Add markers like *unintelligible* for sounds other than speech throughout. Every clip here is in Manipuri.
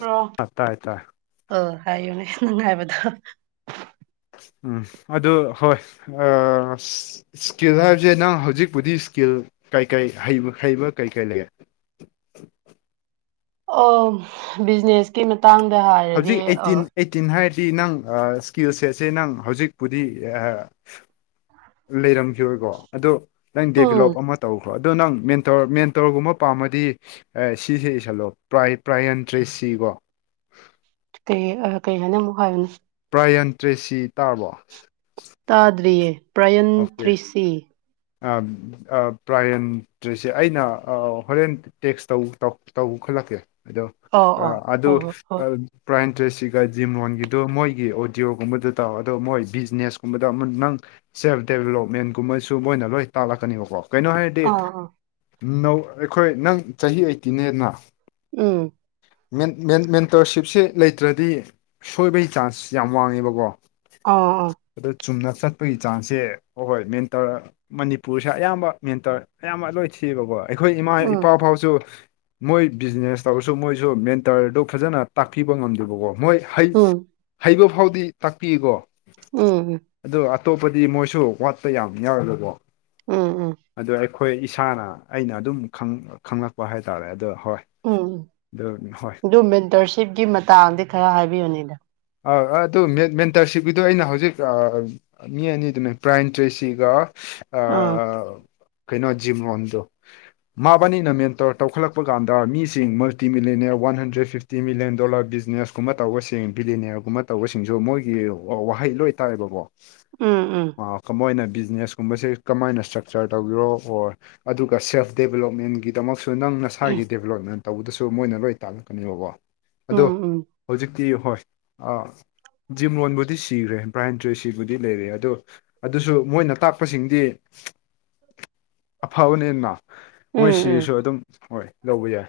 ꯭ꯔꯣ ꯑꯥ ꯇꯥꯏ ꯇꯥꯏ ꯑꯣ ꯍꯥꯏꯌꯨꯅꯦ ꯅꯨꯡꯉꯥꯏꯕꯗꯣ ꯎꯝ ꯑꯗꯨ ꯍꯣꯏ ꯑ ꯏꯁꯀꯤꯜ ꯍꯥꯏꯕꯁꯦ ꯅꯪ ꯍꯧꯖꯤꯛꯄꯨꯗꯤ ꯏꯁꯀꯤꯜ ꯀꯩꯀꯩꯩ ꯍꯩꯕ ꯀꯩ ꯀꯩ ꯂꯩ ꯑꯣ ꯕꯤꯖꯤꯅꯦꯁꯀꯤ ꯃꯇꯥꯡꯗ ꯍꯥꯏ ꯍꯧꯖꯤꯛ ꯑꯩꯠꯇꯤꯟ ꯑꯩꯠꯇꯤꯟ ꯍꯥꯏꯔꯗꯤ ꯅꯪ ꯏꯁꯀꯤꯜ ꯁꯦꯠꯁꯦ ꯅꯪ ꯍꯧꯖꯤꯛꯄꯨꯗꯤ ꯂꯩꯔꯝꯈꯤꯔꯣꯏꯀꯣ ꯑꯗꯣ ꯅꯪ ꯗꯦꯚꯤꯂꯞ ꯎꯝ ꯑꯃ ꯇꯧ ꯑꯗꯨ ꯅꯪ ꯃꯦꯟꯇꯣꯔ ꯃꯦꯟꯇꯣꯔ ꯒꯨꯝꯕ ꯄꯥꯝꯃꯗꯤ ꯑꯦ ꯁꯤꯁꯦ ꯏꯁꯜꯂꯣ ꯄ꯭ꯔꯥꯏ ꯄ꯭ꯔꯥꯏꯌꯦꯟꯇ꯭ꯔꯦꯁꯁꯤ ꯀꯣ ꯀꯩ ꯑ ꯀꯩ ꯍꯥꯏꯅ ꯑꯃꯨꯛ ꯍꯥꯏꯌꯨꯅꯦ ꯄ꯭ꯔꯥꯏꯌꯟ ꯇ꯭ꯔꯦꯁꯤ ꯇꯥꯔꯕꯣ ꯇꯥꯗ꯭ꯔꯤꯌꯦ ꯄ꯭ꯔꯥꯏꯌꯟꯇ꯭ꯔꯦꯁꯤ ꯑꯥ ꯄ꯭ꯔꯥꯏꯌꯟꯇ꯭ꯔꯦꯁꯤ ꯑꯩꯅ ꯑ ꯍꯣꯔꯦꯟ ꯇꯦꯛꯁ ꯇꯧ ꯇꯧꯈꯠꯂꯛꯀꯦ ꯑꯗꯣ ꯑꯣ ꯑꯣ ꯑꯗꯨ ꯍꯣꯏ ꯍꯣꯏ ꯍꯣꯏ ꯑꯝ ꯄ꯭ꯔꯥꯏꯌꯟꯇ꯭ꯔꯦꯁꯤꯒ ꯖꯤꯝꯔꯣꯟ ꯒꯤꯗꯨ ꯃꯣꯏꯒꯤ ꯑꯣꯗꯤꯌꯣ ꯒꯨꯝꯕꯗꯨ ꯇꯥꯎꯋꯣ ꯑꯗꯣ ꯃꯣꯏ ꯕꯤꯖꯤꯅꯦꯁꯀꯨꯝꯕꯗ ꯑꯃ ꯅꯪ ꯁꯦꯜꯐ ꯗꯦꯕꯤꯂꯞꯃꯦꯟ ꯒꯨꯝꯕꯁꯨ ꯃꯣꯏꯅ ꯂꯣꯏ ꯇꯥꯛꯂꯛꯀꯅꯦꯕꯀꯣ ꯀꯩꯅꯣ ꯍꯥꯏꯔꯗꯤ ꯑꯥ ꯑꯥ ꯅꯧ ꯑꯩꯈꯣꯏ ꯅꯪ ꯆꯍꯤ ꯑꯩꯇꯤꯟꯅꯦꯅ ꯎꯝ ꯃꯦꯟ ꯃꯦꯟ ꯃꯦꯟꯇꯔꯁꯤꯞꯁꯤ ꯂꯩꯇ꯭ꯔꯗꯤ ꯁꯣꯏꯕꯒꯤ ꯆꯥꯟꯁ ꯌꯥꯝ ꯋꯥꯡꯉꯦꯕꯀꯣ ꯑꯥ ꯑꯣ ꯑꯗꯨ ꯆꯨꯝꯅ ꯆꯠꯄꯒꯤ ꯆꯥꯟꯁꯁꯦ ꯍꯣꯏ ꯃꯦꯟ ꯇꯔ ꯃꯅꯤꯄꯨꯔꯁꯦ ꯑꯌꯥꯝꯕ ꯃꯦꯟꯇꯔ ꯑꯌꯥꯝꯕ ꯂꯣꯏꯁꯤ ꯊꯤꯕ ꯑꯩꯈꯣꯏ ꯏꯃꯥ ꯎꯝ ꯏꯄꯥ ꯐꯥꯎꯁꯨ ꯃꯣꯏ ꯕꯤꯖꯤꯅꯦꯁ ꯇꯧꯔꯁꯨ ꯃꯣꯏꯁꯨ ꯃꯦꯟꯇꯔꯗꯨ ꯐꯖꯅ ꯇꯥꯛꯄꯤꯕ ꯉꯝꯗꯕꯀꯣ ꯃꯣꯏ ꯍꯩ ꯎꯝ ꯍꯩꯕ ꯐꯥꯎꯗꯤ ꯇꯥꯛꯄꯤꯌꯦꯀꯣ ꯎꯝ ꯑꯗꯣ ꯑꯇꯣꯞꯄꯗꯤ ꯃꯣꯏꯁꯨ ꯋꯥꯠꯄ ꯌꯥꯝ ꯌꯥꯎꯋꯦꯕ ꯀꯣ ꯎꯝ ꯎꯝ ꯑꯗꯣ ꯑꯩꯈꯣꯏ ꯏꯁꯥꯅ ꯑꯩꯅ ꯑꯗꯨꯝ ꯈꯪꯂꯛꯄ ꯍꯥꯏꯇꯥꯔꯦ ꯑꯗꯣ ꯍꯣꯏ ꯎꯝ ꯎꯝ ꯑꯗꯨ ꯍꯣꯏ ꯑꯗꯨ ꯃꯦꯟꯇꯔꯁꯤꯞꯀꯤ ꯃꯇꯥꯡꯗ ꯈꯔ ꯍꯥꯏꯕꯤꯌꯨꯅꯦ ꯗꯥ ꯑ ꯑꯗꯨ ꯃꯦꯟꯇꯔꯁꯤꯞꯀꯤꯗꯣ ꯑꯩꯅ ꯍꯧꯖꯤꯛ ꯑꯥ ꯃꯤ ꯑꯅꯤꯗꯨꯅꯦ ꯄ꯭ꯔꯥꯏꯌꯟꯇ꯭ꯔꯦꯁꯤꯒ ꯑꯥ ꯀꯩꯅꯣ ꯖꯤꯝꯔꯣꯟꯗꯣ ꯃꯥꯕꯥꯅꯤꯅ ꯃꯦꯟꯇꯔ ꯇꯧꯈꯠꯂꯛꯄ ꯀꯥꯟꯗ ꯃꯤꯁꯤꯡ multimillionaire one hundred fifty million dollar ꯕꯤꯖꯤꯅꯦꯁꯀꯨꯝꯕ ꯇꯧꯕ ꯁꯤꯡ ꯕꯤꯂꯤꯅꯤꯌꯥꯔꯒꯨꯝꯕ ꯇꯧꯕꯁꯤꯡꯁꯨ ꯃꯣꯏꯒꯤ ꯋꯥꯍꯩ ꯂꯣꯏ ꯇꯥꯏꯕꯀꯣ ꯎꯝ ꯎꯝ ꯃꯣꯏꯅ ꯕꯤꯖꯤꯅꯦꯁ ꯀꯨꯝꯕꯁꯦ ꯀꯃꯥꯏꯅ ꯏꯁꯇ꯭ꯔꯛꯆꯔ ꯇꯧꯕꯤꯔꯣ ꯑꯣꯔ ꯑꯗꯨꯒ ꯁꯦꯜꯐ ꯗꯦꯕꯤꯂꯞꯃꯦꯟꯒꯤꯗꯃꯛ ꯅꯪ ꯎꯝ ꯅꯁꯥꯒꯤ ꯗꯦꯕꯤꯂꯞꯃꯦꯟ ꯇꯧꯕꯗꯁꯨ ꯃꯣꯏꯅ ꯂꯣꯏꯅ ꯇꯥꯛꯂꯛꯀꯅꯦꯕꯀꯣ ꯑꯗꯣ ꯎꯝ ꯍꯧꯖꯤꯛꯇꯤ ꯍꯣꯏ ꯑꯥ ꯖꯤꯝꯔꯣꯟ ꯕꯨꯗꯤ ꯁꯤꯈ꯭ꯔꯦ ꯄ꯭ꯔꯥꯏꯌꯟꯇ꯭ꯔꯦꯁꯤ ꯕꯨꯗꯤ ꯂꯩꯔꯤ ꯑꯗꯣ ꯑꯗꯨꯁꯨ ꯃꯣꯏꯅ ꯇꯥꯛꯄꯁꯤꯡꯗꯤ ꯑꯐꯕꯅꯤꯅ ꯃꯣꯏ ꯎꯝ ꯎꯝ ꯁꯤꯔꯁꯨ ꯑꯗꯨꯝ ꯍꯣꯏ ꯂꯧꯕ ꯌꯥꯏ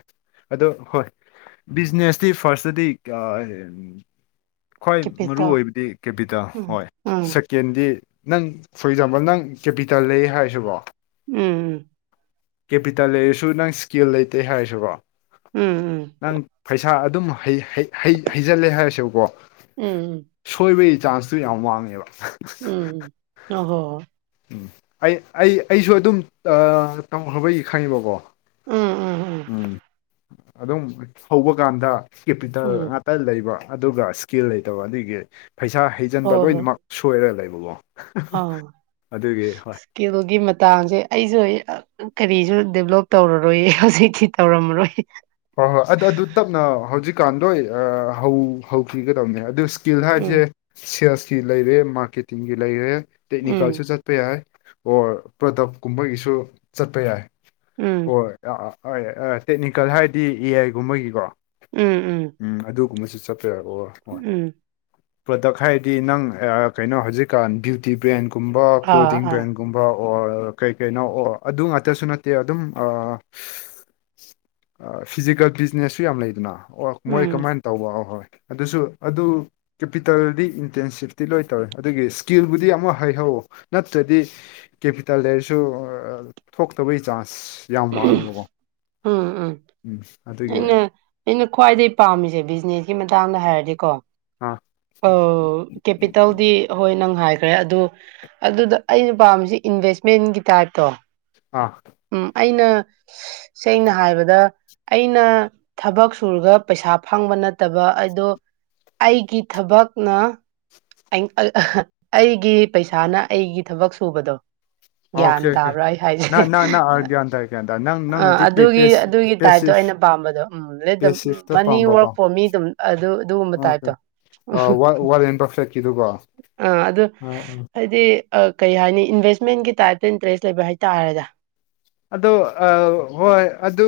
ꯑꯗꯣ ꯍꯣꯏ ꯕꯤꯖꯤꯅꯦꯁꯗꯤ ꯐꯥꯔꯁꯇꯗꯤ ꯑꯥ ꯑꯦꯝ ꯈ꯭ꯋꯥꯏ ꯃꯔꯨ ꯀꯦꯄꯤꯇꯣ ꯑꯣꯏꯕꯗꯤ ꯀꯦꯄꯤꯇꯥꯦꯜ ꯎꯝ ꯍꯣꯏ ꯎꯝ ꯁꯦꯛ ꯀꯦꯟꯗꯤ ꯅꯪ ꯐꯣꯔ ꯑꯦꯛꯖꯥꯝꯄꯜ ꯅꯪ ꯀꯦꯄꯤꯇꯜ ꯂꯩ ꯍꯥꯏꯔꯥꯁꯦꯀꯣ ꯎꯝ ꯀꯦꯄꯤꯇꯜ ꯂꯩꯔꯁꯨ ꯅꯥꯪ ꯁ꯭ꯀꯤꯜ ꯂꯩꯇꯦ ꯍꯥꯏꯔꯁꯨꯀꯣ ꯎꯝ ꯎꯝ ꯅꯪ ꯄꯩꯁꯥ ꯑꯗꯨꯝ ꯍꯩ-ꯍꯩ-ꯍꯩ ꯍꯩꯖꯜꯂꯦ ꯍꯥꯏꯔꯁꯦꯕꯀꯣ꯫ ꯎꯝ꯫ ꯁꯣꯏꯕꯩ ꯆꯥꯟꯁꯇꯨ ꯌꯥꯝ ꯋꯥꯡꯉꯦꯕ꯫ ꯎꯝ ꯍꯣ ꯍꯣ ꯍꯣ ꯑꯩ ꯑꯩ ꯑꯩꯁꯨ ꯑꯗꯨꯝ ꯑꯥ ꯇꯝꯈ꯭ꯔꯕꯒꯤ ꯈꯪꯉꯦꯕꯀꯣ ꯎꯝ ꯑꯗꯨꯝ ꯍꯧꯕ ꯀꯥꯟꯗ ꯎꯝ ꯀꯦꯄꯤꯇꯦꯜ ꯎꯝ ꯉꯒ ꯇ ꯂꯩꯕ ꯑꯗꯨꯒ ꯁ꯭ꯀꯤꯜ ꯂꯩꯇꯕ ꯑꯗꯨꯒꯤ ꯄꯩꯁꯥ ꯍꯩꯖꯟꯕ ꯍꯣꯏ ꯍꯣꯏ ꯂꯣꯏꯅꯃꯛ ꯁꯣꯏꯔ ꯂꯩꯕꯀꯣ ꯑꯗꯨꯒꯤ ꯍꯣꯏ ꯀꯦꯂꯣꯒꯤ ꯃꯇꯥꯡꯁꯦ ꯑꯩꯁꯨ ꯍꯩ ꯑ ꯀꯔꯤꯁꯨ ꯗꯦꯕꯂꯞ ꯇꯧꯔꯔꯣꯏꯌꯦ ꯍꯧꯖꯤꯛꯇꯤ ꯇꯧꯔꯝꯃꯔꯣꯏ ꯫ ꯍꯣꯏ ꯍꯣꯏ ꯑꯗꯨ ꯑꯗꯨ ꯇꯞꯅ ꯍꯧꯖꯤꯛꯀꯥꯟ ꯂꯣꯏ ꯑꯥ ꯍꯧ ꯍꯧꯈꯤꯒꯗꯕꯅꯦ ꯑꯗꯨ ꯁ꯭ꯀꯤꯜ ꯎꯝ ꯍꯥꯏꯕꯁꯦ ꯁꯦꯜꯁꯀꯤ ꯂꯩꯔꯦ ꯃꯥꯔꯀꯦꯇꯤꯡꯒꯤ ꯂꯩꯔꯦ ꯎꯝ ꯇꯦꯛꯅꯤꯀꯜꯁꯨ ꯆꯠ ꯆꯠꯄ ꯌꯥꯏ ꯑꯣꯔ ꯄ꯭ꯔꯗꯛ ꯀꯨꯝꯕꯒꯤꯁꯨ ꯆꯠꯄ ꯌꯥꯏ ꯎꯝ ꯑꯣꯔ ꯑ ꯑ ꯑꯥꯏ ꯑꯥ ꯇꯦꯛꯅꯤꯀꯦꯜ ꯍꯥꯏꯗꯤ ꯑꯦ ꯑꯥꯏ ꯒꯨꯝꯕꯒꯤꯀꯣ ꯫ ꯎꯝ ꯎꯝ ꯎꯝ ꯑꯗꯨꯒꯨꯝꯕꯁꯨ ꯆꯠꯄꯤꯔꯛꯑꯣ ꯫ ꯎꯝ ꯄ꯭ꯔꯗꯛ ꯍꯥꯏꯔꯗꯤ ꯅꯪ ꯑꯥ ꯀꯩꯅꯣ ꯍꯧꯖꯤꯛꯀꯥꯟ ꯕ꯭ꯌꯨꯇꯤ ꯕ꯭ꯔꯥꯟꯒꯨꯝꯕ ꯑꯥ ꯄ꯭ꯔ‌ꯣꯇꯤꯟ ꯑꯥ ꯕ꯭ꯔꯥꯟ ꯒꯨꯝꯕ ꯑꯣꯔ ꯀꯩ ꯀꯩꯅꯣ ꯑꯣ ꯑꯗꯨ ꯉꯥꯛꯇꯁꯨ ꯅꯠꯇꯦ ꯑꯗꯨꯝ ꯑꯥ ꯑꯥ ꯐꯤꯖꯤꯀꯦꯜ ꯕꯤꯖꯅꯦꯁꯁꯨ ꯌꯥꯝ ꯂꯩꯗꯅ ꯑꯣ ꯃꯣꯏ ꯎꯝ ꯀꯃꯥꯏꯅ ꯇꯧꯕ ꯍꯣꯏ ꯍꯣꯏ ꯑꯗꯨꯁꯨ ꯑꯗꯨ ꯀ‌ꯦꯄꯤꯇ‌ꯦꯜꯗꯤ ꯏꯟꯇꯦꯟꯁꯤꯐꯇꯤ ꯂꯣꯏ ꯇꯧꯋꯦ ꯑꯗꯨꯒꯤ ꯁ꯭ꯀꯤꯜꯕꯨꯗꯤ ꯑꯃ ꯍꯩꯍꯧ ꯅꯠꯇ꯭ꯔꯗꯤ ꯀꯦꯄꯤꯇꯦꯜ ꯂꯩꯔꯁꯨ ꯑ ꯊꯣꯛꯇꯕꯩ ꯆꯥꯟꯁ ꯌꯥꯝ ꯋꯥꯡꯉꯦꯕꯀꯣ ꯫ ꯎꯝ ꯎꯝ ꯑꯩꯅ ꯑꯩꯅ ꯈ꯭ꯋꯥꯏꯗꯩ ꯄꯥꯝꯃꯤꯁꯦ ꯕꯤꯖꯤꯅꯦꯁꯀꯤ ꯃꯇꯥꯡꯗ ꯍꯥꯏꯔꯗꯤꯀꯣ ꯑꯥ ꯑꯥ ꯀꯦꯄꯤ ꯇꯧꯗꯤ ꯍꯣꯏ ꯅꯪ ꯍꯥꯏꯈ꯭ꯔꯦ ꯑꯗꯨ ꯑꯗꯨꯗ ꯑꯩꯅ ꯄꯥꯝꯃꯤꯁꯦ ꯏꯟꯚꯦꯁꯃꯦꯟꯒꯤ ꯇꯥꯏꯞꯇꯣ ꯑꯥ ꯎꯝ ꯑꯩꯅ ꯁꯦꯡꯅ ꯍꯥꯏꯕꯗ ꯑꯩꯅ ꯊꯕꯛ ꯁꯨꯔꯒ ꯄꯩꯁꯥ ꯐꯪꯕ ꯅꯠꯇꯕ ꯑꯗꯣ ꯑꯩꯒꯤ ꯊꯕꯛꯅ ꯑꯩꯒꯤ ꯄꯩꯁꯥꯅ ꯑꯩꯒꯤ ꯊꯕꯛ ꯁꯨꯕꯗꯣ ꯫ ꯒ꯭ꯌꯥꯟ ꯑꯣꯀꯦ ꯑꯣꯀꯦ ꯇꯥꯕ꯭ꯔꯥ ꯑꯩ ꯍꯥꯏꯖꯦ ꯅꯪ ꯅꯪ ꯅꯪ ꯒ꯭ꯌꯥꯟ ꯇꯥꯏ ꯒ꯭ꯌꯥꯟ ꯇꯥꯏ ꯅꯪ ꯑꯥ ꯅꯪꯅꯗꯤ ꯑꯗꯨꯒꯤ ꯑꯗꯨꯒꯤ ꯇꯥꯏꯞꯇꯣ ꯄꯦꯁꯤꯐ ꯑꯩꯅ ꯄꯥꯝꯕꯗꯣ ꯎꯝ ꯂꯦꯠ ꯗ ꯄꯦꯁꯤꯐꯇ ꯃꯅꯤ ꯄꯥꯝꯕꯀꯣ ꯋꯥꯔꯛ ꯐꯣꯔ ꯃꯤ ꯗꯨꯝ ꯑꯗꯨ ꯑꯗꯨꯒꯨꯝꯕ ꯇꯥꯏꯞꯇꯣ ꯫ ꯑꯥ ꯋꯥ ꯋꯥꯔꯦꯟ ꯕꯐꯦꯠꯀꯤꯗꯨꯀꯣ ꯫ ꯑ ꯑꯗꯨ ꯑꯩꯗꯤ ꯑꯥ ꯀꯩ ꯍꯥꯏꯅꯤ ꯏꯟꯚꯦꯁꯃꯦꯟꯒꯤ ꯇꯥꯏꯞꯇ ꯏꯟꯇꯔꯦꯁ ꯂꯩꯕ ꯍꯥꯏꯇꯥꯔꯦꯗ ꯫ ꯑꯗꯣ ꯑꯥ ꯍꯣꯏ ꯑꯗꯨ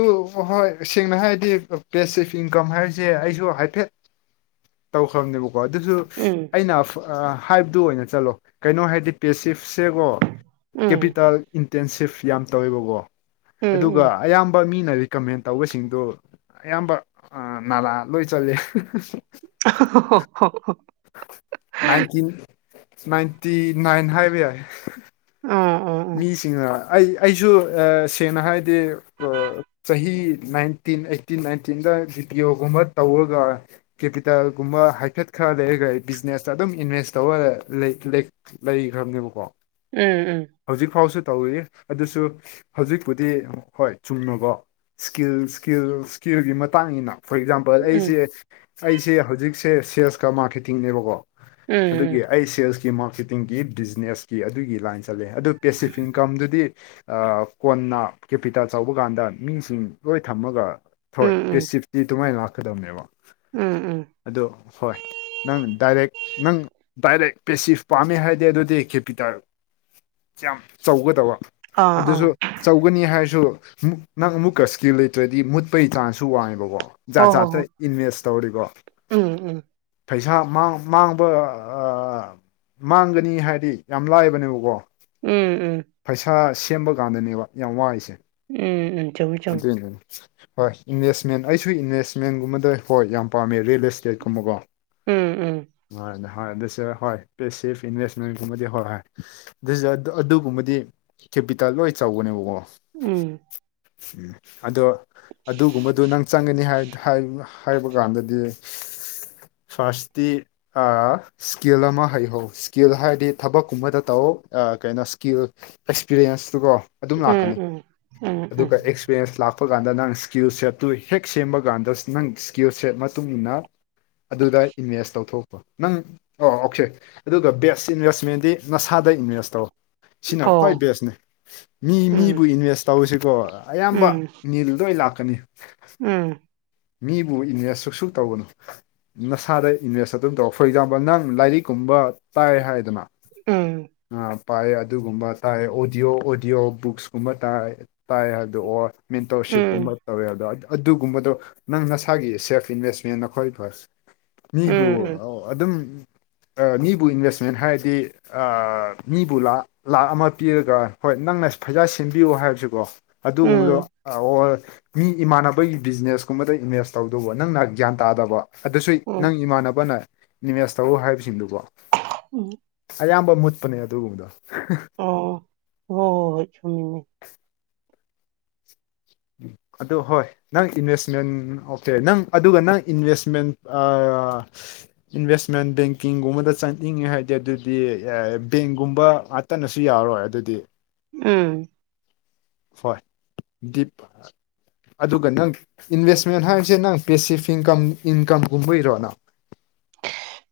ꯍꯣꯏ ꯁꯦꯡꯅ ꯍꯥꯏꯔꯗꯤ ꯄꯦꯁꯤꯚ ꯏꯟꯀꯝ ꯍꯥꯏꯔꯤꯁꯦ ꯑꯩꯁꯨ ꯍꯥꯏꯐꯦꯠ ꯇꯧꯈ꯭ꯔꯝꯅꯦꯕꯀꯣ ꯑꯗꯨꯁꯨ ꯎꯝ ꯑꯩꯅ ꯑꯥ ꯍꯥꯏꯕꯗꯨ ꯑꯣꯏꯅ ꯆꯠꯂꯣ ꯀꯩꯅꯣ ꯍꯥꯏꯗꯤ ꯄꯦꯁꯤꯐꯁꯦꯀꯣ ꯎꯝ ꯀꯦꯄꯤꯇꯦꯜ ꯏꯟꯇꯦꯟꯁꯤꯐ ꯌꯥꯝ ꯇꯧꯋꯦꯕꯀꯣ ꯎꯝ ꯑꯗꯨꯒ ꯎꯝ ꯑꯌꯥꯝꯕ ꯃꯤꯅ ꯀꯃꯦꯟ ꯇꯧꯕꯁꯤꯡꯗꯨ ꯑꯌꯥꯝꯕ ꯑꯥ ꯅꯥꯂꯥ ꯂꯣꯏ ꯆꯠꯂꯦ ꯫ *unintelligible* ꯅꯥꯏꯟꯇꯤꯟ ꯅꯥꯏꯟꯇꯤ ꯅꯥꯏꯟ ꯍꯥꯏꯕ ꯌꯥꯏ ꯫ ꯎꯝ ꯎꯝ ꯎꯝ ꯃꯤꯁꯤꯡꯅ ꯑꯩ ꯑꯩꯁꯨ ꯑꯥ ꯁꯦꯡꯅ ꯍꯥꯏꯗꯤ ꯑꯥ ꯆꯍꯤ ꯅꯥꯏꯟꯇꯤꯟ ꯑꯩꯠꯇꯤꯟ ꯅꯥꯏꯟꯇꯤꯟꯗ‌ꯕꯤ ꯄꯤ ꯑꯣ ꯒꯨꯝꯕ ꯇꯧꯔꯒ ꯀꯦꯄꯤꯇꯦꯜꯒꯨꯝꯕ ꯍꯥꯏꯐꯦꯠ ꯈꯔ ꯂꯩꯔꯒ ꯕꯤꯖꯤꯅꯦꯁꯇ ꯑꯗꯨꯝ ꯏꯟꯚꯦꯁ ꯇꯧꯔ ꯂꯩ ꯂꯩ ꯂꯩꯈ꯭ꯔꯝꯅꯦꯕꯀꯣ ꯫ ꯎꯝ ꯎꯝ ꯍꯧꯖꯤꯛ ꯐꯥꯎꯁꯨ ꯇꯧꯔꯤ ꯑꯗꯨꯁꯨ ꯍꯧꯖꯤꯛꯄꯨꯗꯤ ꯍꯣꯏ ꯆꯨꯝꯅꯕꯣ ꯏꯁꯀꯤꯜ ꯏꯁꯀꯤꯜ ꯏꯁꯀꯤꯜꯒꯤ ꯃꯇꯥꯡꯅꯤꯅ ꯐꯣꯔ ꯑꯦꯛꯖꯥꯝꯄꯜ ꯎꯝ ꯑꯩꯁꯦ ꯑꯩꯁꯦ ꯍꯧꯖꯤꯛꯁꯦ ꯁꯦꯜꯁꯀ ꯃꯥꯔꯀꯦꯇꯤꯡꯅꯦꯕꯀꯣ ꯫ ꯎꯝ ꯑꯗꯨꯒꯤ ꯑꯩ ꯁꯦꯜꯁꯀꯤ ꯃꯥꯔꯀꯦꯇꯤꯡꯒꯤ ꯕꯤꯖꯤꯅꯦꯁꯀꯤ ꯑꯗꯨꯒꯤ ꯂꯥꯏꯟ ꯆꯠꯂꯦ ꯫ ꯑꯗꯨ ꯄꯦꯁꯤꯐ ꯏꯟꯀꯝꯗꯨꯗꯤ ꯑꯥꯑ ꯀꯣꯟꯅ ꯀꯦꯄꯤꯇꯦꯜ ꯆꯥꯎꯕ ꯀꯥꯟꯗ ꯃꯤꯁꯤꯡ ꯂꯣꯏ ꯊꯝꯃꯒ ꯍꯣꯏ ꯄꯦꯁꯤꯐꯇꯤ ꯑꯗꯨꯃꯥꯏꯅ ꯂꯥꯛꯀꯗꯕꯅꯦꯕ ꯎꯪ ꯎꯪ ꯑꯗꯨ ꯍꯣꯏ ꯅꯪꯅ ꯗꯥꯏꯔꯦꯛ ꯅꯪ ꯗꯥꯏꯔꯦꯛ ꯄꯦꯁꯤꯐ ꯄꯥꯝꯃꯦ ꯍꯥꯏꯗꯤ ꯑꯗꯨꯗꯤ ꯀꯦꯄꯤꯇꯦꯜ ꯌꯥꯝ ꯆꯩꯒꯗꯕ ꯑꯥ ꯑꯥ ꯑꯗꯨꯖꯨ ꯆꯧꯒꯅꯤ ꯍꯥꯏꯔꯁꯨ ꯅꯪ ꯑꯃꯨꯛꯀ ꯁꯀꯤꯜ ꯂꯩꯇ꯭ꯔꯗꯤ ꯃꯨꯠꯄꯒꯤ ꯆꯥꯟꯖꯁꯨ ꯋꯥꯡꯉꯦꯕꯀꯣ ꯍꯣ ꯖꯥꯠ ꯍꯣ ꯖꯥꯠꯇ ꯍꯣꯏ ꯏꯟꯚꯦꯁ ꯇꯧꯔꯤꯀꯣ ꯎꯝ ꯎꯝ ꯄꯩꯁꯥ ꯃꯥꯡ ꯃꯥꯡꯕ ꯑꯥꯑ ꯃꯥꯡꯒꯅꯤ ꯍꯥꯏꯗꯤ ꯌꯥꯝ ꯂꯥꯏꯕꯅꯦꯕꯀꯣ ꯎꯪꯎꯪ ꯄꯩꯁꯥ ꯁꯦꯝꯕ ꯀꯥꯟꯗꯅꯦꯕ ꯌꯥꯝ ꯋꯥꯏꯁꯦ ꯎꯝ ꯎꯝ ꯆꯨꯝꯃꯤ ꯆꯨꯝꯃꯤ ꯑꯗꯨꯏꯅꯤ ꯍꯣꯏ ꯏꯟꯚꯦꯁꯃꯦꯟ ꯑꯩꯁꯨ ꯏꯟꯚꯦꯁꯃꯦꯟꯒꯨꯝꯕꯗ ꯍꯣꯏ ꯌꯥꯝ ꯄꯥꯝꯃꯦ ꯔꯤꯌꯦꯜ ꯏꯁꯇꯦꯠꯀꯨꯝꯕꯀꯣ ꯎꯝ ꯎꯝ ꯍꯣꯏ ꯍꯣꯏ ꯑꯗꯨꯁꯨ ꯍꯣꯏ ꯄꯦꯁꯤꯐ ꯏꯟꯚꯦꯁꯃꯦꯟꯒꯨꯝꯕꯗꯤ ꯍꯣꯏ ꯗꯦꯖꯥꯔꯠꯇꯣ ꯑꯗꯨꯒꯨꯝꯕꯗꯤ ꯀꯦꯄꯤꯇꯥꯜ ꯂꯣꯏ ꯆꯥꯎꯕꯅꯦꯕꯀꯣ ꯎꯪ ꯑꯗꯣ ꯑꯗꯨꯒꯨꯝꯕꯗꯨ ꯅꯪ ꯆꯪꯒꯅꯤ ꯍꯥꯏ ꯍꯥꯏꯃ ꯍꯥꯏꯕ ꯀꯥꯟꯗꯗꯤ ꯐꯥꯔꯠꯁꯇꯤ ꯑꯥꯑ ꯏꯁꯀꯤꯜ ꯑꯃ ꯍꯩꯍꯧ ꯏꯁꯀꯤꯜ ꯍꯥꯏꯗꯤ ꯊꯕꯛꯀꯨꯝꯕꯗ ꯇꯧ ꯑꯥꯑ ꯀꯩꯅꯣ ꯁ꯭ꯀꯤꯜ ꯑꯦꯛꯁꯄ꯭ꯔꯤꯌꯦꯟꯁꯇꯨꯕꯣ ꯑꯗꯨꯝ ꯎꯝ ꯂꯥꯛꯀꯅꯤ ꯎꯝ ꯎꯝ ꯎꯝ ꯑꯗꯨꯒ ꯑꯦꯛꯁ ꯄ꯭ꯔꯦꯟꯁ ꯂꯥꯛꯄ ꯀꯥꯟꯗ ꯅꯪ ꯏꯁꯀꯤꯜ ꯁꯦꯠꯇꯨ ꯍꯦꯛ ꯁꯦꯝꯕ ꯀꯥꯟꯗ ꯅꯪ ꯏꯁꯀꯤꯜ ꯁꯦꯠ ꯃꯇꯨꯡ ꯏꯟꯅ ꯑꯗꯨꯗ ꯏꯟꯚꯦꯁ ꯇꯧꯊꯣꯛꯄ ꯅꯪ ꯑꯣ ꯑꯣꯀꯦ ꯑꯗꯨꯒ ꯕꯦꯁ ꯏꯟꯚꯦꯁꯃꯦꯟꯗꯤ ꯅꯁꯥꯗ ꯏꯟꯚꯦꯁ ꯇꯧ ꯁꯤꯅ ꯑꯣ ꯈ꯭ꯋꯥꯏ ꯕꯦꯁꯅꯦ ꯃꯤ ꯎꯝ ꯃꯤꯕꯨ ꯏꯟꯚꯦꯁ ꯇꯧꯔꯤꯁꯤꯀꯣ ꯑꯌꯥꯝꯕ ꯅꯤꯜꯗ ꯑꯣꯏ ꯂꯥꯛꯀꯅꯤ INAUDIBLE ꯃꯤꯕꯨ ꯏꯟꯚꯦꯁ ꯁꯨꯛꯁꯨ ꯇꯧꯒꯅꯨ ꯅꯁꯥꯗ ꯏꯟꯚꯦꯁ ꯑꯗꯨꯝ ꯇꯧ ꯐꯣꯔ ꯑꯦꯛꯖꯥꯝꯄꯜ ꯅꯪ ꯂꯥꯏꯔꯤꯛ ꯀꯨꯝꯕ ꯇꯥꯏ ꯍꯥꯏꯗꯅ ꯎꯪ ꯑꯥ ꯄꯥꯏꯑꯦ ꯑꯗꯨꯒꯨꯝꯕ ꯇꯥꯏ ꯑꯣꯗꯤꯑꯣ ꯑꯣꯗꯤꯑꯣ ꯕꯨꯛꯁꯀꯨꯝꯕ ꯇꯥꯏ ꯇꯥꯏ ꯑꯗꯨ ꯑꯣꯔ ꯎꯝ ꯃꯦꯟꯇꯔꯁꯤꯞꯀꯨꯝꯕ ꯇꯧꯋꯦ ꯑꯗꯣ ꯑꯗꯨꯒꯨꯝꯕꯗꯣ ꯅꯪ ꯅꯁꯥꯒꯤ ꯁꯦꯐ ꯏꯟꯚꯦꯁꯃꯦꯟ ꯅꯈꯣꯏ ꯐꯥꯔꯁ ꯃꯤꯕꯨ ꯎꯝ ꯑꯧ ꯑꯗꯨꯝ ꯑꯥ ꯃꯤꯕꯨ ꯏꯟꯚꯦꯁꯃꯦꯟ ꯍꯥꯏꯔꯗꯤ ꯑꯥꯑ ꯃꯤꯕꯨ ꯂꯥꯛꯈ ꯂꯥꯛꯈ ꯑꯃ ꯄꯤꯔꯒ ꯍꯣꯏ ꯅꯪꯅ ꯐꯩꯖꯥ ꯁꯦꯝꯕꯤꯌꯨ ꯍꯥꯏꯕꯁꯤꯀꯣ ꯑꯗꯨꯒꯨꯝꯕꯗꯣ ꯎꯝ ꯑꯣꯔ ꯃꯤ ꯏꯃꯥꯟꯅꯕꯒꯤ ꯕꯤꯖꯤꯅꯦꯁ ꯀꯨꯝꯕꯗ ꯏꯃꯦꯖ ꯇꯧꯗꯨꯕꯨ ꯅꯪꯅ ꯒ꯭ꯌꯥꯟ ꯇꯥꯗꯕ ꯑꯗꯨꯁꯨ ꯎꯝ ꯅꯪ ꯏꯃꯥꯟꯅꯕꯅ ꯅꯤꯃꯦꯖ ꯇꯧꯔꯣ ꯍꯥꯏꯕꯁꯤꯡꯗꯨꯕꯣ ꯎꯪ ꯑꯌꯥꯝꯕ ꯃꯨꯠꯄꯅꯦ ꯑꯗꯨꯒꯨꯝꯕꯗꯣ ꯑꯣ ꯍꯣꯏ ꯍꯣꯏ ꯆꯨꯨꯝꯃꯤꯅꯦ ꯑꯗꯨ ꯍꯣꯏ ꯅꯪ ꯏꯟꯚꯦꯁꯃꯦꯟ ꯑꯣꯀꯦ ꯅꯪ ꯑꯗꯨꯒ ꯅꯪ ꯏꯟꯚꯦꯁꯃꯦꯟ ꯑꯥꯑ ꯏꯟꯚꯦꯁꯃꯦꯟ ꯕꯦꯡꯀꯤꯡꯒꯨꯝꯕꯗ ꯆꯠꯅꯤꯡꯉꯦ ꯍꯥꯏꯗꯤ ꯑꯗꯨꯗꯤ ꯑꯥꯑ ꯕꯦꯡꯒꯨꯝꯕ ꯑꯗ ꯇꯅꯁꯨ ꯌꯥꯎꯔꯣꯏ ꯑꯗꯨꯗꯤ ꯎꯝ ꯍꯣꯏ ꯗꯤꯞ__ ꯑꯗꯨꯒ ꯅꯪ ꯏꯟꯚꯦꯁꯃꯦꯟ ꯍꯥꯏꯔꯤꯁꯦ ꯅꯪ ꯄꯦꯁꯤꯐ ꯏꯟꯀꯝ ꯏꯟꯀꯝ ꯒꯨꯝꯕꯩꯔꯣ ꯅꯪ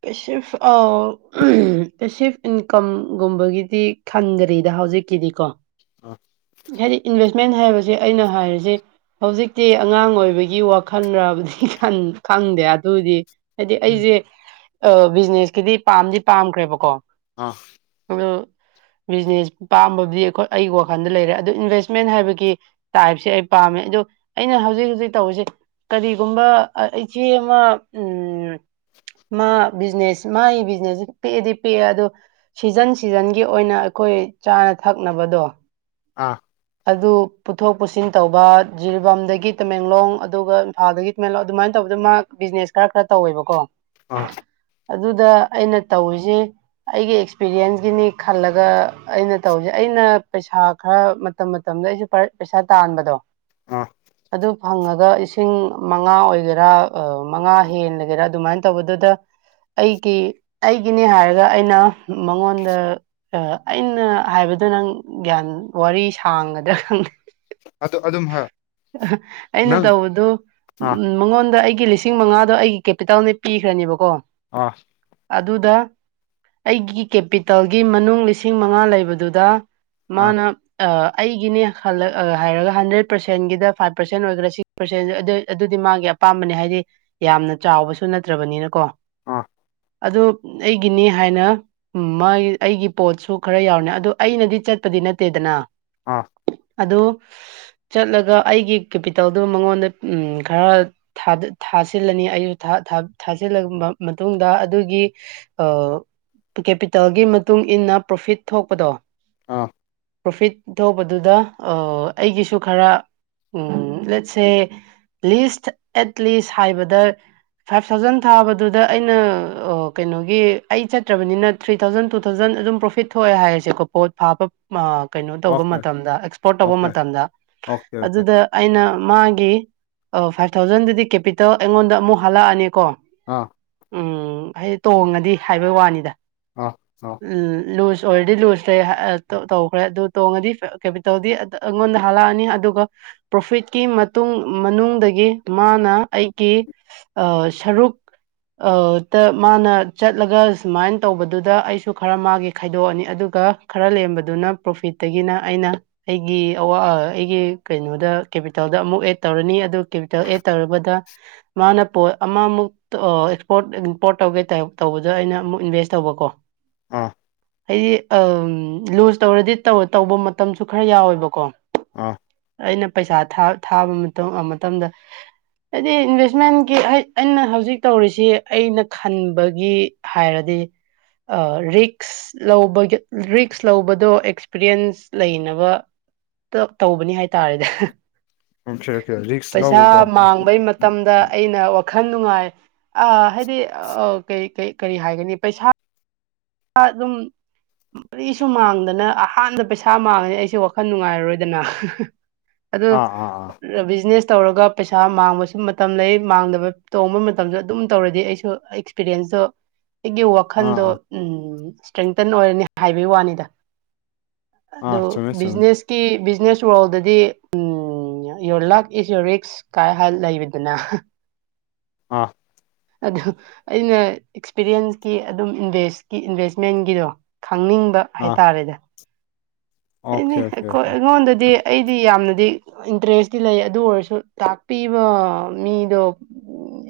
ꯄꯦꯁꯤꯐ ꯑꯥꯎ ꯄꯦꯁꯤꯐ ꯏꯟꯀꯝꯒꯨꯝꯕꯒꯤꯗꯤ__ ꯐꯪꯗꯔꯤꯗ ꯍꯧꯖꯤꯛꯀꯤꯗꯤꯀꯣ ꯑ ꯍꯥꯏꯗꯤ ꯏꯟꯚꯦꯁꯃꯦꯟ ꯍꯥꯏꯕꯁꯦ ꯑꯩꯅ ꯍꯥꯏꯔꯖꯦ__ ꯍꯧꯖꯤꯛꯇꯤ ꯑꯉꯥꯡ ꯑꯣꯏꯕꯒꯤ ꯋꯥꯈꯜꯔꯕꯨꯗꯤ ꯈꯪꯗꯦ ꯑꯗꯨꯗꯤ__ ꯍꯥꯏꯗꯤ ꯎꯝ ꯑꯩꯖꯦ ꯕꯤꯖꯤꯅꯦꯁꯀꯤꯗꯤ ꯄꯥꯝꯗꯤ ꯄꯥꯝꯈ꯭ꯔꯦꯕꯀꯣ__ ꯑꯥ ꯑꯗꯣ ꯕꯤꯖꯤꯅꯦꯁ ꯄꯥꯝꯕꯗꯤ ꯑꯩꯈꯣ ꯑꯩꯒꯤ ꯋꯥꯈꯜꯗ__ ꯂꯩꯔꯦ ꯑꯗꯨ ꯏꯟꯚꯦꯁꯃꯦꯟ ꯍꯥꯏꯕꯒꯤ ꯇꯥꯏꯞꯁꯦ ꯑꯩ ꯄꯥꯝꯃꯦ ꯑꯗꯣ ꯑꯩꯅ ꯍꯧꯖꯤꯛ ꯍꯧꯖꯤꯛ ꯇꯧꯔꯤꯁꯦ__ ꯀꯔꯤꯒꯨꯝꯕ ꯏꯆꯦ ꯑꯃ ꯎꯝ ꯃꯥ ꯕꯤꯖꯤꯅꯦꯁ ꯃꯥꯏ ꯕꯤꯖꯤꯅꯦꯁꯁꯤ ꯄꯤꯛꯑꯗꯤ ꯄꯤꯑꯦ ꯑꯗꯣ ꯁꯤꯖꯟ ꯁꯤꯖꯟꯒꯤ ꯑꯣꯏꯅ ꯑꯩꯈꯣꯏ ꯆꯥꯅ ꯊꯛꯅꯕꯗꯣ__ ꯑꯥ ꯑꯗꯨ ꯄꯨꯊꯣꯛ ꯄꯨꯁꯤꯟ ꯇꯧꯕ ꯖꯤꯔꯤꯕꯥꯝꯗꯒꯤ ꯇꯃꯦꯡꯂꯣꯡ ꯑꯗꯨꯒ ꯏꯝꯐꯥꯜꯗꯒꯤ ꯇꯃꯦꯡꯂꯣꯡ ꯑꯗꯨꯃꯥꯏꯅ ꯇꯧꯕꯗ ꯃꯥ__ ꯕꯤꯖꯤꯅꯦꯁ ꯈꯔꯥ ꯈꯔꯥ ꯔ ꯇꯧꯋꯦꯕꯀꯣ ꯑꯥ ꯑꯗꯨꯗ ꯑꯩꯅ ꯇꯧꯔꯤꯖꯤ__ ꯑꯩꯒꯤ ꯑꯦꯛꯁꯄꯤꯔꯤꯌꯦꯟꯁꯒꯤꯅꯤ ꯈꯜꯂꯒ ꯑꯩꯅ ꯇꯧꯖ ꯑꯩꯅ ꯄꯩꯁꯥ ꯈꯔ__ ꯃꯇꯝ ꯃꯇꯝꯗ ꯑꯩꯁꯨ ꯄꯩꯁꯥ ꯇꯥꯟꯕꯗꯣ ꯑꯥ ꯑꯗꯨ__ ꯍꯪꯉꯒ ꯏꯁꯤꯡ ꯃꯉꯥ ꯑꯣꯏꯒꯦꯔꯥ ꯃꯉꯥ ꯍꯦꯜꯂꯒꯦꯔꯥ ꯑꯗꯨꯃꯥꯏꯅ ꯇꯧꯕꯗꯨꯗ__ ꯑꯩꯒꯤ ꯑꯩꯒꯤꯅꯤ ꯍꯥꯏꯔꯒ ꯑꯩꯅ ꯃꯉꯣꯟꯗ__ ꯑ ꯑꯩꯅ ꯍꯥꯏꯕꯗꯣ ꯅꯪ ꯒ꯭ꯌꯥꯟ ꯋꯥꯔꯤ ꯁꯥꯡꯒꯗ꯭ꯔꯥ ꯈꯪꯗꯦ ꯑꯗꯨ ꯑꯗꯨꯝ ꯍꯥꯏ ꯑꯩꯅ ꯅꯪ ꯇꯧꯕꯗꯨ ꯑꯥ ꯃꯉꯣꯟꯗ ꯑꯩꯒꯤ ꯂꯤꯁꯤꯡ__ ꯂꯤꯁꯤꯡ ꯃꯉꯥꯗꯣ ꯑꯩꯒꯤ ꯀꯦꯄꯤꯇꯥꯜꯅꯦ ꯄꯤꯈ꯭ꯔꯅꯤꯕꯀꯣ ꯑꯥ ꯑꯗꯨꯗ ꯑꯩꯒꯤ ꯀꯦꯄꯤꯇꯦꯜꯒꯤ ꯃꯅꯨꯡ ꯂꯤꯁꯤꯡ ꯃꯉꯥ ꯂꯩꯕꯗꯨꯗ__ ꯑꯥ ꯃꯥꯅ ꯑꯥ ꯑꯩꯒꯤꯅꯦꯈꯜꯂ ꯍꯥꯏꯔꯒ ꯍꯟꯗ꯭ꯔꯦꯠ ꯄꯔꯁꯦꯟꯒꯤꯗ ꯐꯥꯏꯚ ꯄꯔꯁꯦꯟ ꯑꯣꯏꯒꯦꯔꯥ ꯁꯤꯛꯁ ꯄꯔꯁꯦꯟ ꯑꯗꯨ ꯑꯗꯨꯗꯤ ꯃꯥꯒꯤ__ ꯑꯄꯥꯝꯕꯅꯦ ꯍꯥꯏꯗꯤ ꯌꯥꯝꯅ ꯆꯥꯎꯕꯁꯨ ꯅꯠꯇ꯭ꯔꯕꯅꯤꯅꯀꯣ ꯑꯥ ꯑꯗꯨ ꯑꯩꯒꯤꯅꯤ ꯍꯥꯏꯅ__ ꯎꯝ ꯃꯥꯒꯤ ꯑꯩꯒꯤ ꯄꯣꯠꯁꯨ ꯈꯔ ꯌꯥꯎꯔꯅꯦ ꯑꯗꯣ ꯑꯩꯅꯗꯤ ꯆꯠꯄꯗꯤ ꯅꯠꯇꯦꯗꯅ ꯑꯥ ꯑꯗꯨ ꯆꯠꯂꯒ ꯑꯩꯒꯤ ꯀꯦꯄꯤꯇꯦꯜꯗꯨ ꯃꯉꯣꯟꯗ ꯎꯝ ꯈꯔ__ ꯊꯥꯗ-ꯊꯥꯁꯤꯜꯂꯅꯤ ꯑꯩꯁꯨ ꯊꯥ-ꯊꯥ-ꯊꯥꯖꯤꯜꯂ ꯃꯇꯨꯡꯗ ꯑꯗꯨꯒꯤ__ ꯑꯥ ꯀꯦꯄꯤꯇꯥꯦꯜꯒꯤ ꯃꯇꯨꯡ ꯏꯟꯅ ꯄ꯭ꯔꯣꯐꯤꯠ ꯊꯣꯛꯄꯗꯣ__ ꯑꯥ ꯄ꯭ꯔꯣꯐꯤꯠ__ ꯇꯧꯕꯗꯨꯗ ꯑꯩꯒꯤꯁꯨ ꯈꯔ ꯎ ꯂꯠꯁꯦ__ ꯂꯤꯁ ꯑꯦꯠ ꯂꯤꯁ ꯍꯥꯏꯕꯗ__ ꯐꯥꯏꯚ ꯊꯥꯎꯖꯟ ꯊꯥꯕꯗꯨꯗ ꯑꯩꯅ ꯀꯩꯅꯣꯒꯤ ꯑꯩ ꯆꯠꯇ꯭ꯔꯕꯅꯤꯅ__ ꯊ꯭ꯔꯤ ꯊꯥꯎꯖꯟ ꯇꯨ ꯊꯥꯎꯖꯟ ꯑꯗꯨꯝ ꯄ꯭ꯔꯣꯐꯤꯠ ꯊꯣꯛꯑꯦ ꯍꯥꯏꯔꯁꯦꯀꯣ ꯄꯣꯠ ꯊꯥꯕ ꯑ ꯀꯩꯅꯣ ꯇꯧꯕ ꯑꯣꯀꯦ ꯃꯇꯝꯗ ꯑꯦꯛꯁꯄꯣꯔꯠ ꯇꯧꯕ ꯑꯣꯀꯦ ꯃꯇꯝꯗ ꯑꯣꯀꯦ ꯑꯣꯀꯦ ꯑꯗꯨꯗ ꯑꯩꯅ ꯃꯥꯒꯤ ꯑꯥ ꯐꯥꯏꯚ ꯊꯥꯎꯖꯟꯗꯨꯗꯤ ꯀꯦꯄꯤꯇꯦꯜ ꯑꯩꯉꯣꯟꯗ ꯑꯃꯨꯛ ꯍꯥꯜꯂꯛꯑꯅꯤꯀꯣ ꯑꯥ꯫ ꯎꯝ ꯑꯩ ꯇꯣꯡꯉꯗꯤ ꯍꯥꯏꯕꯩ ꯋꯥꯅꯤꯗ ꯑꯥ ꯑꯥ ꯎꯝ ꯂꯨꯁ ꯑꯣꯏꯔꯗꯤ ꯂꯨꯖ ꯂꯩ ꯍꯥ ꯑꯥ ꯇ ꯇꯧꯒꯔꯦ ꯑꯗꯨ ꯇꯣꯡꯉꯗꯤ ꯀꯦꯄꯤꯇꯜꯗꯤ ꯑꯩꯉꯣꯟꯗ ꯍꯥꯜꯂꯛꯑꯅꯤ ꯑꯗꯨꯒ ꯄ꯭ꯔꯣꯐꯤꯠꯀꯤ ꯃꯇꯨꯡ ꯃꯅꯨꯡꯗꯒꯤ ꯃꯥꯅ ꯑꯩꯒꯤ ꯑꯣ ꯁꯔꯨꯛ ꯑꯥ ꯇ ꯃꯥꯅ ꯆꯠꯂꯒ ꯁꯨꯃꯥꯏꯟ ꯇꯧꯕꯗꯨꯗ ꯑꯩꯁꯨ ꯈꯔ ꯃꯥꯒꯤ ꯈꯥꯏꯗꯣꯛꯑꯅꯤ ꯑꯗꯨꯒ ꯈꯔ ꯂꯦꯝꯕꯗꯨꯅ ꯄ꯭ꯔꯣꯐꯤꯠꯇꯒꯤꯅ ꯑꯩꯅ ꯑꯩꯒꯤ ꯑꯋꯥ ꯑꯩꯒꯤ ꯀꯩꯅꯣꯗ ꯀꯦꯄꯤꯇꯦꯜꯗ ꯑꯃꯨꯛ ꯑꯦꯗ ꯇꯧꯔꯅꯤ ꯑꯗꯨ ꯀꯦꯄꯤꯇꯦꯜ ꯑꯦꯠ ꯇꯧꯔꯕꯗ ꯃꯥꯅ ꯄꯣꯠ ꯑꯃꯃꯨꯛ ꯑꯦꯛꯁꯄꯣꯔꯠ ꯏꯝꯄꯣꯔꯠ ꯇꯧꯒꯦ ꯇꯧꯕꯗꯣ ꯑꯩꯅ ꯑꯃꯨꯛ ꯏꯟꯚꯦꯁ ꯇꯧꯕꯀꯣ ꯑꯥ ꯑꯩ ꯑꯝ ꯂꯨꯁ ꯇꯧꯔꯗꯤ ꯇꯧ ꯇꯧꯕ ꯃꯇꯝꯁꯨ ꯈꯔ ꯌꯥꯎꯋꯦꯕꯀꯣ ꯑꯥ ꯑꯩꯅ ꯄꯩꯁꯥ ꯊꯥ ꯊꯥꯕ ꯃꯇꯝ ꯑꯥ ꯃꯇꯝꯗ ꯍꯥꯏꯗꯤ ꯏꯟꯚꯦꯁꯃꯦꯟꯒꯤ ꯑꯩꯅ ꯍꯧꯖꯤꯛ ꯇꯧꯔꯤꯁꯤ ꯑꯩꯅ ꯈꯟꯕꯒꯤ ꯍꯥꯏꯔꯗꯤ ꯑꯥ ꯔꯤꯛꯁ ꯂꯧꯕꯒꯤ ꯔꯤꯛꯁ ꯂꯧꯕꯗꯣ ꯑꯦꯁꯛ ꯄꯤꯔꯤꯌꯦꯟꯁ ꯂꯩꯅꯕꯇ ꯇꯧꯕꯅꯤ ꯍꯥꯏꯇꯥꯔꯦꯗ ꯑꯣꯀꯦ ꯑꯣꯀꯦ ꯔꯤꯛꯁ ꯄꯩꯁꯥ ꯂꯧꯕꯀꯣ ꯃꯥꯡꯕꯩ ꯃꯥ ꯃꯇꯝꯗ ꯑꯩꯅ ꯋꯥꯈꯜ ꯅꯨꯡꯉꯥꯏ ꯑꯥ ꯍꯥꯏꯗꯤ ꯑꯥ ꯀꯩ ꯀꯩ ꯀꯔꯤ ꯍꯥꯏꯒꯅꯤ ꯄꯩꯁꯥ ꯑꯗꯨꯝ ꯀꯔꯤꯁꯨ ꯃꯥꯡꯗꯅ ꯑꯍꯥꯟꯕ ꯄꯩꯁꯥ ꯃꯥꯡꯉꯦ ꯑꯩꯁꯨ ꯋꯥꯈꯟ ꯅꯨꯡꯉꯥꯏꯔꯣꯏꯗꯅ ꯑꯗꯣ ꯑꯥ ꯑꯥ ꯑꯥ ꯕꯤꯖꯤꯅꯦꯁ ꯇꯧꯔꯒ ꯄꯩꯁꯥ ꯃꯥꯡꯕꯁꯨ ꯃꯇꯝ ꯂꯩ ꯃꯥꯡꯗꯕ ꯇꯣꯡꯕ ꯃꯇꯝꯁꯨ ꯑꯗꯨꯝ ꯇꯧꯔꯗꯤ ꯑꯩꯁꯨ ꯑꯦꯛꯁꯄꯤꯔꯤꯌꯦꯟꯁꯇꯣ ꯑꯩꯒꯤ ꯑꯥ ꯋꯥꯈꯟꯗꯣ ꯑꯥ ꯎꯝ ꯁꯇ꯭ꯔꯦꯡꯇꯟ ꯑꯣꯏꯔꯅꯤ ꯍꯥꯏꯕꯩ ꯋꯥꯅꯤꯗ ꯑꯗꯣ ꯑꯥ ꯆꯨꯝꯃꯦ ꯆꯨꯝꯃꯦ ꯕꯤꯖꯤꯅꯦꯁꯀꯤ ꯕꯤꯖꯤꯅꯦꯁ ꯋꯥꯔꯜꯗꯗꯤ um um your luck is your ꯔꯤꯛꯁ ꯀꯥꯏ ꯍꯥꯏꯕ ꯂꯩꯔꯤꯗꯅ ꯑꯥ ꯑꯗ ꯑꯩꯅ ꯑꯦꯛꯁꯄꯤꯔꯤꯌꯦꯟꯁꯀꯤ ꯑꯗꯨꯝ ꯏꯟꯚꯦꯁꯀꯤ ꯏꯟꯚꯦꯁꯃꯦꯟꯒꯤꯗꯣ ꯈꯪꯅꯤꯡꯕ ꯑꯥ ꯍꯥꯏꯇꯥꯔꯦꯅꯦ ꯑꯣꯀꯦ ꯍꯥꯏꯅꯤ ꯑꯣꯀꯦ ꯑꯩꯈꯣꯏ ꯑꯣꯀꯦ ꯑꯩꯉꯣꯟꯗꯗꯤ ꯑꯩꯗꯤ ꯌꯥꯝꯅꯗꯤ ꯏꯟꯇꯔꯦꯁꯇꯤ ꯂꯩ ꯑꯗꯨ ꯑꯣꯏꯔꯁꯨ ꯇꯥꯛꯄꯤꯕ ꯃꯤꯗꯣ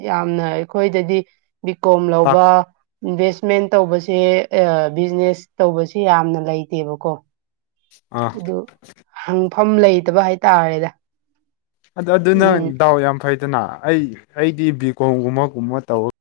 ꯌꯥꯝꯅ ꯑꯩꯈꯣꯏꯗꯗꯤ ꯕꯤ ꯀꯣꯝ ꯇꯥꯛ ꯂꯧꯕ ꯏꯟꯚꯦꯁꯃꯦꯟ ꯇꯧꯕꯁꯦ ꯕꯤꯖꯤꯅꯦꯁ ꯇꯧꯕꯁꯦ ꯌꯥꯝꯅ ꯂꯩꯇꯦꯕꯀꯣ ꯑꯥ ꯑꯗꯨ ꯍꯪꯐꯝ ꯂꯩꯇꯕ ꯍꯥꯏꯇꯥꯔꯦꯗ ꯑꯗꯣ ꯑꯗꯨꯅ ꯎꯝ ꯗꯥꯎ ꯌꯥꯝ ꯐꯩꯗꯅ ꯑꯩ ꯑꯩꯗꯤ ꯕꯤ ꯀꯣꯝꯒꯨꯝꯕꯒꯨꯝꯕ ꯇꯧ